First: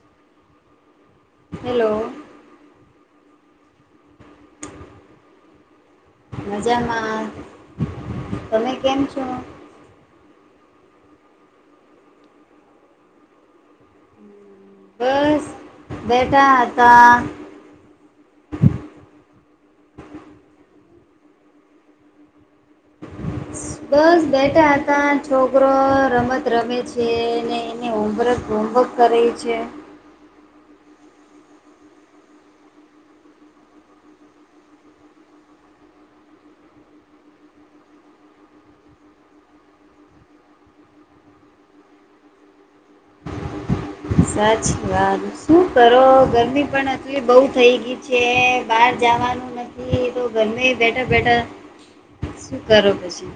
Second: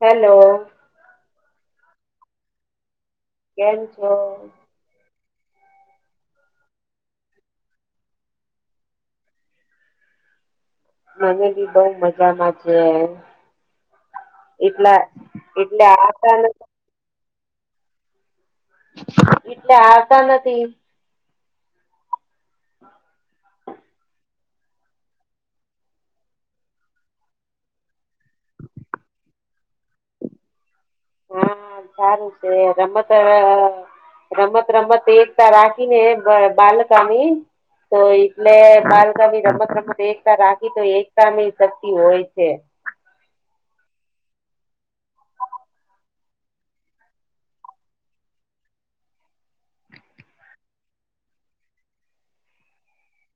Hello hello કેમ છો મજામાં તમે કેમ છો મને બી બઉ મજામાં છે એ એટલા એટલે આ હા એટલે આવતા નથી બસ બેઠા હતા છોકરો રમત રમે છે ને એને હોમવર્ક હોમવર્ક કરહી છે હા સારું છે રમત રમત રમત એકતા રાખીને બાલકા ની તો એટલે બાળકામી રમત રમત એકતા રાખી તો એકતાની શક્તિ હોય છે સાચી વાત શું કરો ગરમી પણ હતલી બઉ થઈ ગઈ છે બહાર જવાનું નથી તો ઘરમે બેઠા બેઠા શું કરો પછી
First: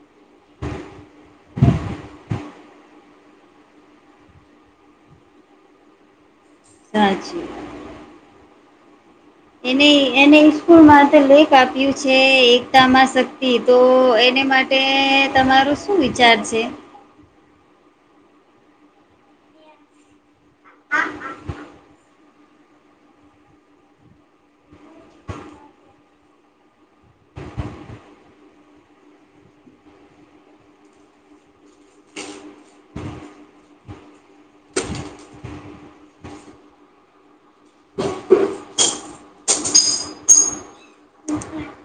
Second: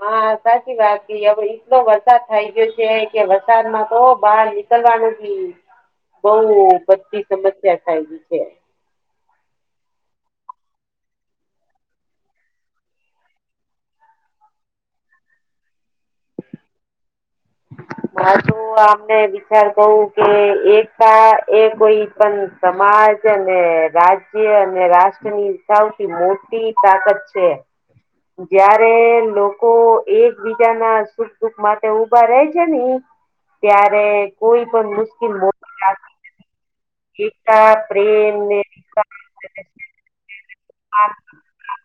હા સાચી વાત હવે એટલો વરસાદ થઈ ગયો છે કે વરસાદ માં તો બાર કરવાનું બહ બધી સાચી વાત સમસ્યા થાયલી છે એને એને સ્કૂલમાં તો લેખ આપ્યું છે એકતા માં શક્તિ તો એનેવી માટે એ તમારો શું વિચાર છે હજુ અમને વિચાર કવું કે એકતા એ કોઈ સમાજ અને રાજ્ય અને રાષ્ટ્ર ની સૌથી મોટી તાકાત છે જયારે લોકો એકબીજા ના સુખ દુખ માટે ભરે છે ને ત્યારે કોઈ પણ મુશ્કેલ બ એકતા પ્રેમ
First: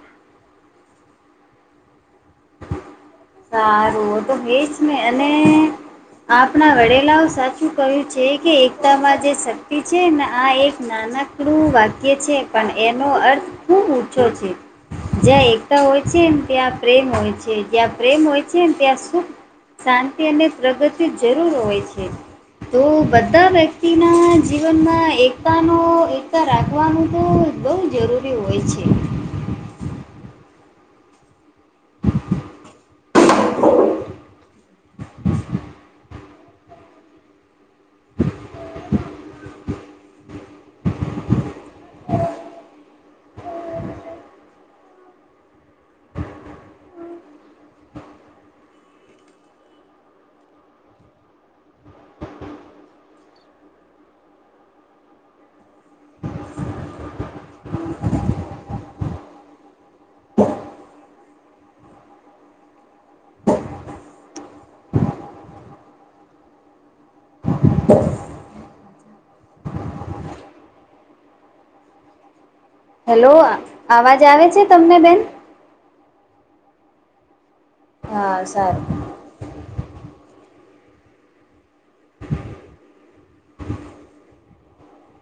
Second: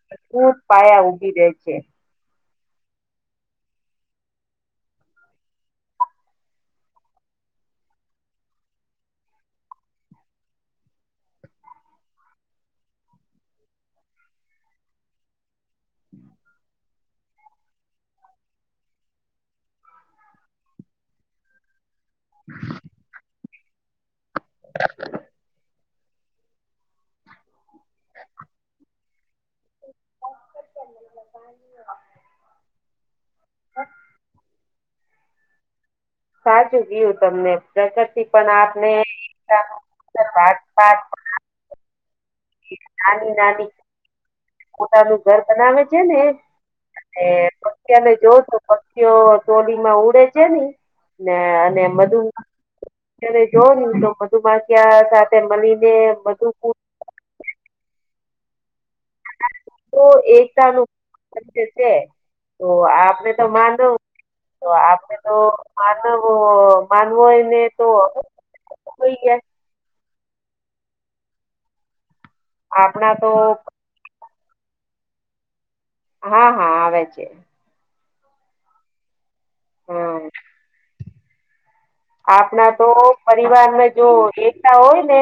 ભપૂર પાયા ઉગી રે છે સારું તો હજ ને અને આપણા વડેલાઓ સાચું કહ્યું છે કે એકતામાં જે શક્તિ છે ને આ એક નાનક શું વાક્ય છે પણ એનો અર્થ ખૂબ ઊંચો છે જ્યાં એકતા હોય છે ને ત્યાં પ્રેમ હોય છે જ્યાં પ્રેમ હોય છેને ત્યાં સુખ શાંતિ અને પ્રગતિ જરૂર હોય છે તો બધા વ્યક્તિના જીવનમાં એકતાનો એકતા રાખવાનું તો બહુ જરૂરી હોય છે. [inaudible] હ સાચું ગયું તમને પ્રગતિ પણ આપનેતા નાની નાની પોતાનું ઘર બનાવે છે ને અને પખી ને જો તો પક્ષીઓ ટોલીમાં ઉડે છે ને ને અને એ બધું ત જો તો મધું માક્યા સાથે મળીને બધું તો એકતા નું છે તો આપણે તો માનવ તો આપડે તો માનવ માનવો હોય ને તો હોઈય. આપણા તો હેલો અવાજ આવે છે તમને બેન. હા હા આવે છે. હા સાર હમ આપણા તો પરિવારમાં જો એકતા હોય ને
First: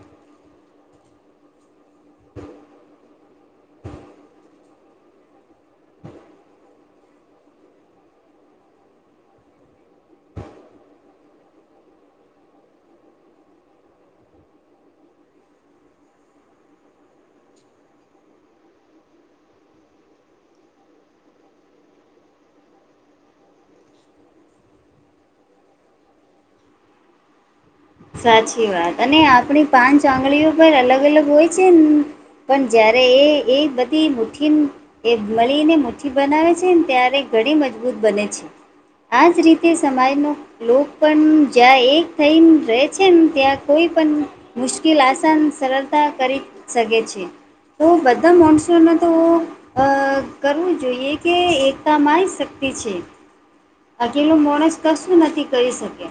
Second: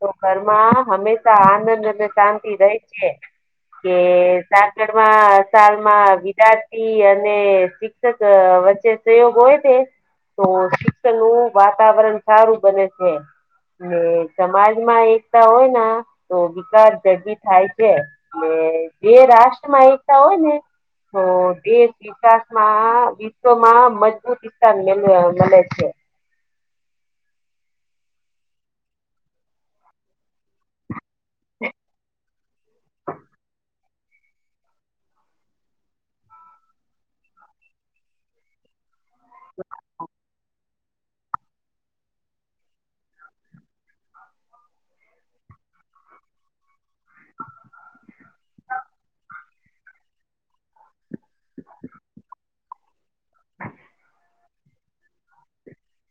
તો ઘરમાં હંમેશા આનંદ અને શાંતિ રહેે છે. કે સાકળમાં શાલમાં વિદ્યાર્થી અને ક વચ્ચે સહયોગ હોય તે તો શિક્ષણ નું વાતાવરણ સારું બને છે ને સમાજમાં એકતા હોય તો વિકાસ ઝડબી થાય છે. એ જે રાષ્ટ્ર માં એકતા હોય ને તો દ વિકાસમાં વિશ્વમાં મજબૂત સ્થાન મળે છે. સાચી વાત અને આપણી પાંચ આંગળીઓ પર અલગ અલગ હોય છે પણ જયારે એ એ બધી મુઠ્ઠી એ મળીને મુઠ્ઠી બનાવે છેને ત્યારે ઘણી મજબૂત બને છે. આજ રીતે સમાજનો લો પણ જ્યાં એક થઈને રહે. છે ત્યાં કોઈ પણ મુશ્કેલ આસાન સરળતા કરી શકે છે. તો બધા મોનસૂનમાં તો અ કરવું જોઈએ કે એકતા માય શક્તિ છે. અકેલો માણસ કશું નથી કરી શકે.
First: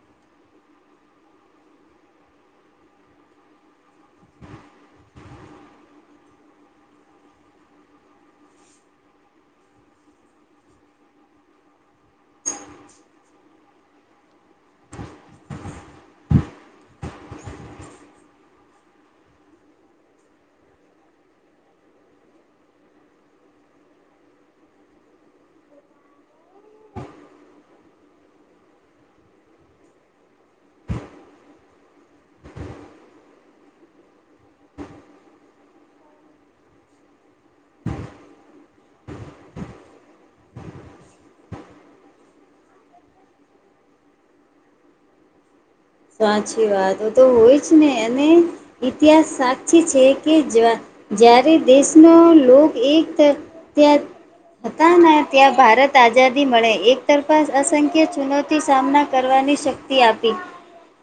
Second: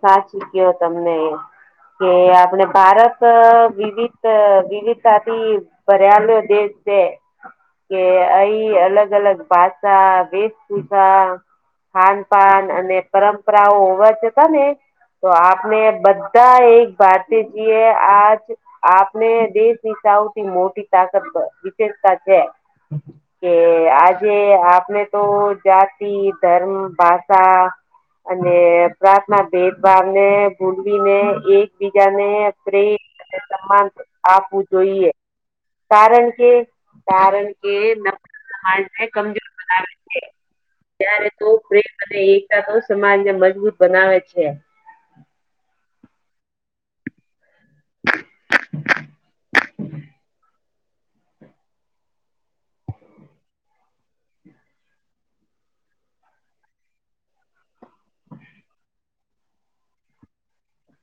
સાચી ગયો તમને એ કે આપણે ભારત વિવિધ વિવિધતાથી પરયાલો દ છે. કે અ અલગ અલગ ભાષા વેશભૂષા ખાન પાાન અને પરંપરાઓ હોવાજતા ને તો આપને બધા એક વાત જીએ આજ આપને દેશની સૌથી મોટી તાકાત વિશેેષતા છે. કે આજે આપણે તો જાતિ ધર્મ ભાષા અને પ્રાર્થના ભેદભાવ ને ભૂલવીને એકબીજા ને પ્રે અને સમાન આપવું જોઈએ. કારણ કે કારણ કે ને કમજોર બનાવે છે ત્યારે તો પ્રેમ અને એકતા તો સમાજને મજબૂત બનાવે છે. સાચી વાતો તો હોય જ ને અને ઇતિહાસ સાક્ષી છે કે જ જ્યારે દેશનો લો એક ત્યાં હતા ને ત્યાં ભારત આઝાદી મળે એક તરફા અસંખ્ય ચુનૌતી સામના કરવાની શક આપ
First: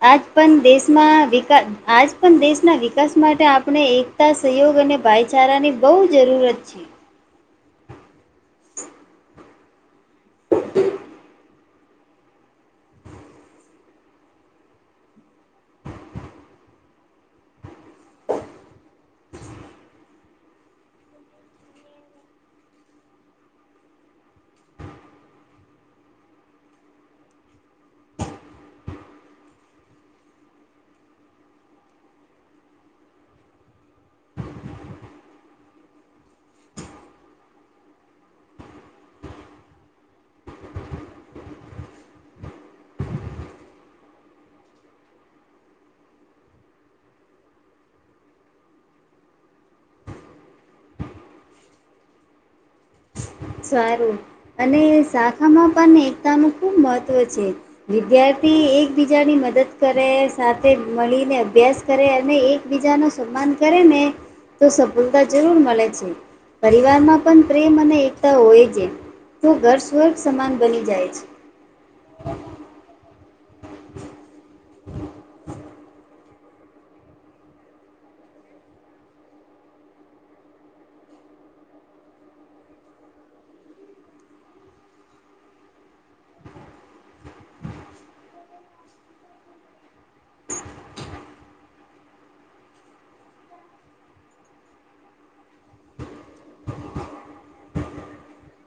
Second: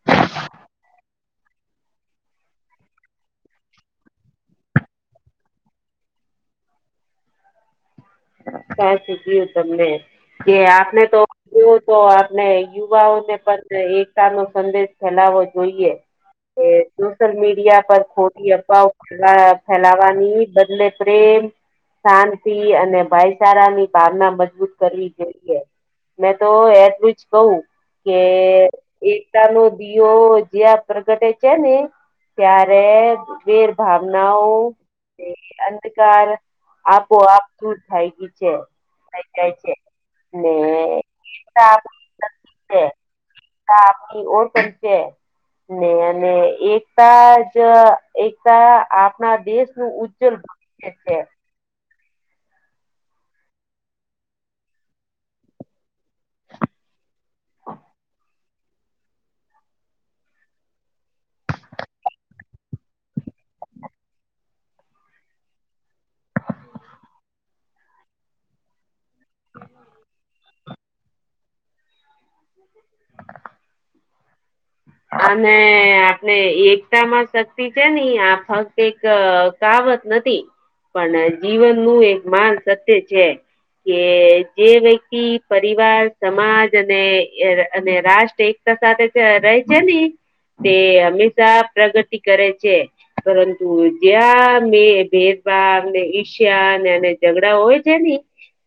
આજ પણ દેશમાં વિકાસ આજ પણ દેશના વિકાસ માટે આપણે એકતા સહયોગ અને ભાઈચારાની બહુ જરૂરત છે. સા શું કયું તમને કે આપને તો એવ તો આપણે યુવાઓ ને પણ એકતા નો સંદેશ ફેલાવવો જોઈએ. એ સોશલ મીડિયા પર ખોટી અફવાઓ ફેલાવાની બદલે પ્રેમ શાંતિ અને ભાઈ સારાની ભાવના મજબૂત કરવી જોઈએ મેં તો એટલું જ કહું. કે એકતા નો દિયો જ્યાં પ્રગટે છે ને ત્યારે વીર ભાવનાઓ, એ અંધકાર આપોઆપ શું થાય ગય છે. જાય છે. આપણી ઓર કરચ ને અને એકતા જ એકતા આપણા દેશનું ઉજ્જવલ એ છે. ખ સારું અને શાખામાં પણ એકતાનું ખૂબ મહત્ત્વ છે, વિ તી એક એકબીજાની મદદ કરે સાથે મળીને અભ્યાસ કરે, અને એકબીજા ન સન્માન કરે ને તો સફલતા જરૂર મળે છે, પરિવારમાં પણ પ્રેમ અને હોય છે તો ઘર સ્વર્પ સમાન બની જાય છે. [unintelligible] અને આપણે એકતામાં શક્તિ છે, ની આ ફક્ત એક કાવત નથી પણ જીવનનું એક માન સત્ય છે. કે જે વ્યક્તિ પરિવાર સમાજ અને અને રાષ્ટ્ર એક સાથે ર છે ને તે હંમેશા પ્રગતિ કરે છે. પરંતુ જ્યાં મેં ભેદભાવને ઈશ્યા ઝઘડા હોય છે ને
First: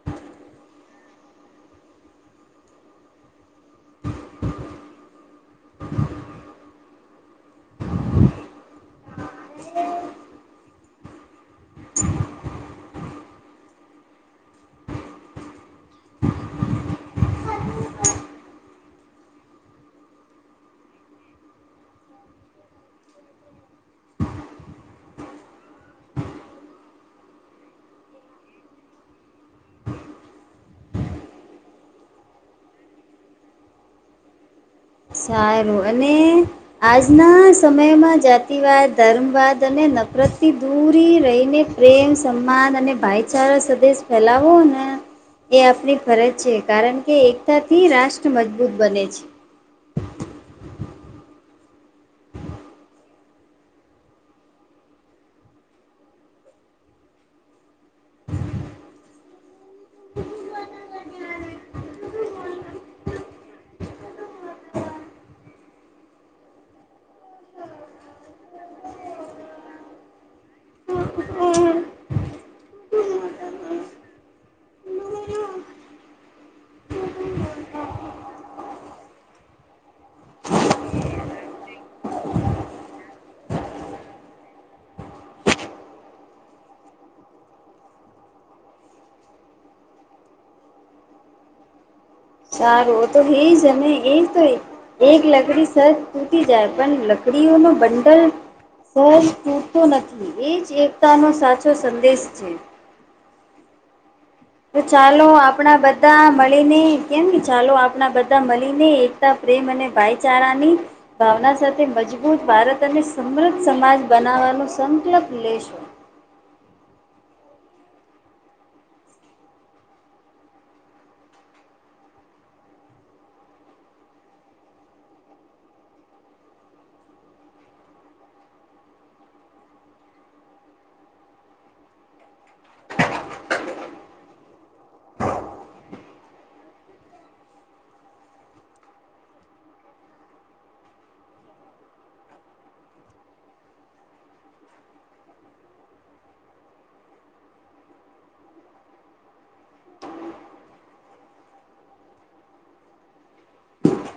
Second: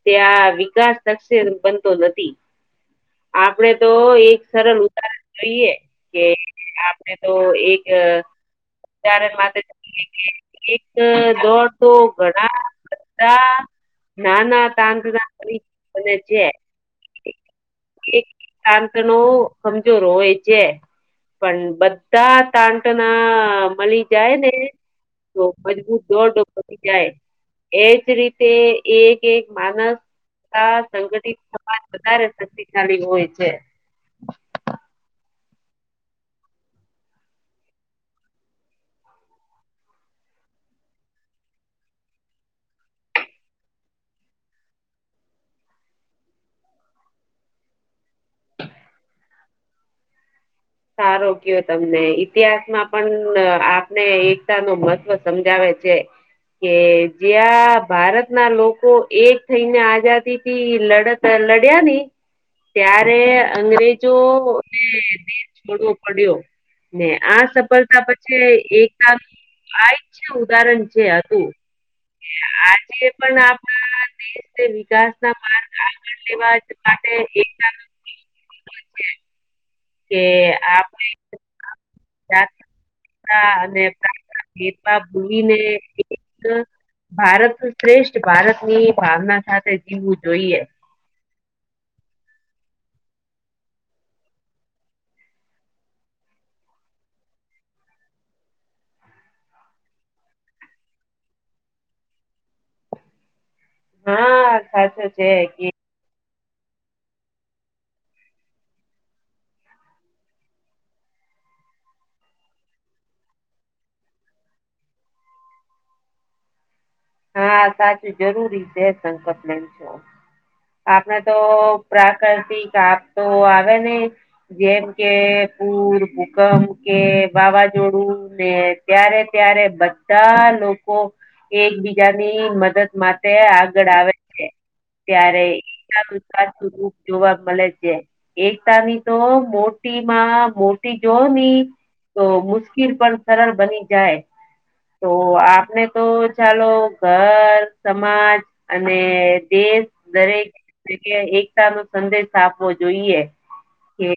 ત્યાં વિકાસ નકશે બનતો નથી. આપડે તો એક સરળ ઉતારણ જોઈએ, કે આપડે તો એક ત્યારે એક દોડ તો ઘણા બધા નાના તાંગ ના છે. એક શાંત નો કમજોર હોય છે, પણ બધા તાંટના મળી જાય ને. તો મજબૂત દોડ તો પ જાય. એજ રીતે એક એક માનસ સંગઠિત સમાજ વધારે શક્તિશાળી હોય છે. સારું અને આજના સમયમાં જાતિવાદ ધર્મવાદ અને નફરતથી દૂર રહીને, પ્રેમ સન્માન અને ભાઈચારા સદેશ ફેલાવો ને એ આપની ફરજ છે કારણ કે એકતાથી રાષ્ટ્ર મજબૂત બને છે, સારો કયો તમને ઈતિહાસમાં પણ આપને એકતા ન મહત્વ સમજાવે છે. કે જ્યાં ભારતના લોકો એક થઈને આઝાદી થી લડત લડ્યા નની ત્યારે અંગ્રેજો ને દેશ છોડવો પડ્યો ને આ સફળતા પછી એકતા આ છે, ઉદાહરણ જે હતું કે આજે પણ આપણા વિકાસ ના માર્ગ આગળ લેવા માટે કે આપ [inaudible] હા, અને પ્રાર્થના ભેદમાં ભૂલીને એક ભારત શ્રેષ્ઠ ભારત ની ભાવના સાથે જીવવું જોઈએ. સારું તો હિજ એજ કરે. એક લકડી સજ તૂટી જાય, પણ લકડીઓનો બંડલ સહજ તુટતો નથી એ જ એકતાનો સાચો સંદેશ છે. હા. તો સાચું ચાલો છે કે આપણા બ ધા મળીને કેન કે ચાલો આપણા બધા મલીને એકતા પ્રેમ અને ભાઈચારાની ભાવના સાથે મજબૂત ભારત અને સમૃદ્ધ સમાજ બનાવવાનો સંકલપ લેશું. હા સાચું જરૂરી છે સંકલ્પ લઈ છો. આપણે તો પ્રાકૃતિક આપ તો આવે ને જેમ કે પુર, ભૂકંપ કે વાવાઝોડું ને ત્યારે ત્યારે બધા લોકો એકબી જાની મદદ માટે આગળ આવે છે. ત્યારે એ સારું સાચું રૂપ જોવા મળે છે. એકતાની તો મોટી માં મોટી જો ની તો મુશ્કેલ પણ સરળ બની જાય. તો આપને તો ચાલો ઘર સમાજ અને દેશ દરેક એ કે એકતા નો સંદેશ આપવો જોઈએ. કે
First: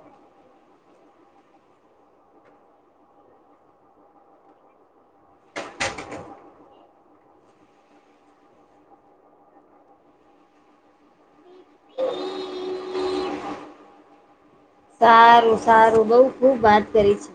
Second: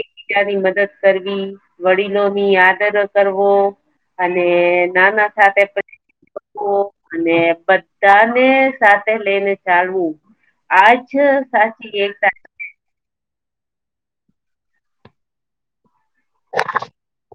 એકબીજાની મદદ કરવી વડીલો ની આદર કરવો. અને નાના થા પછી [unintelligible] અને બધાને સાથે લઈને ચાલવું આજ સાચી એકતા સારું સારું બઉ ખુબ વાત કરી છે.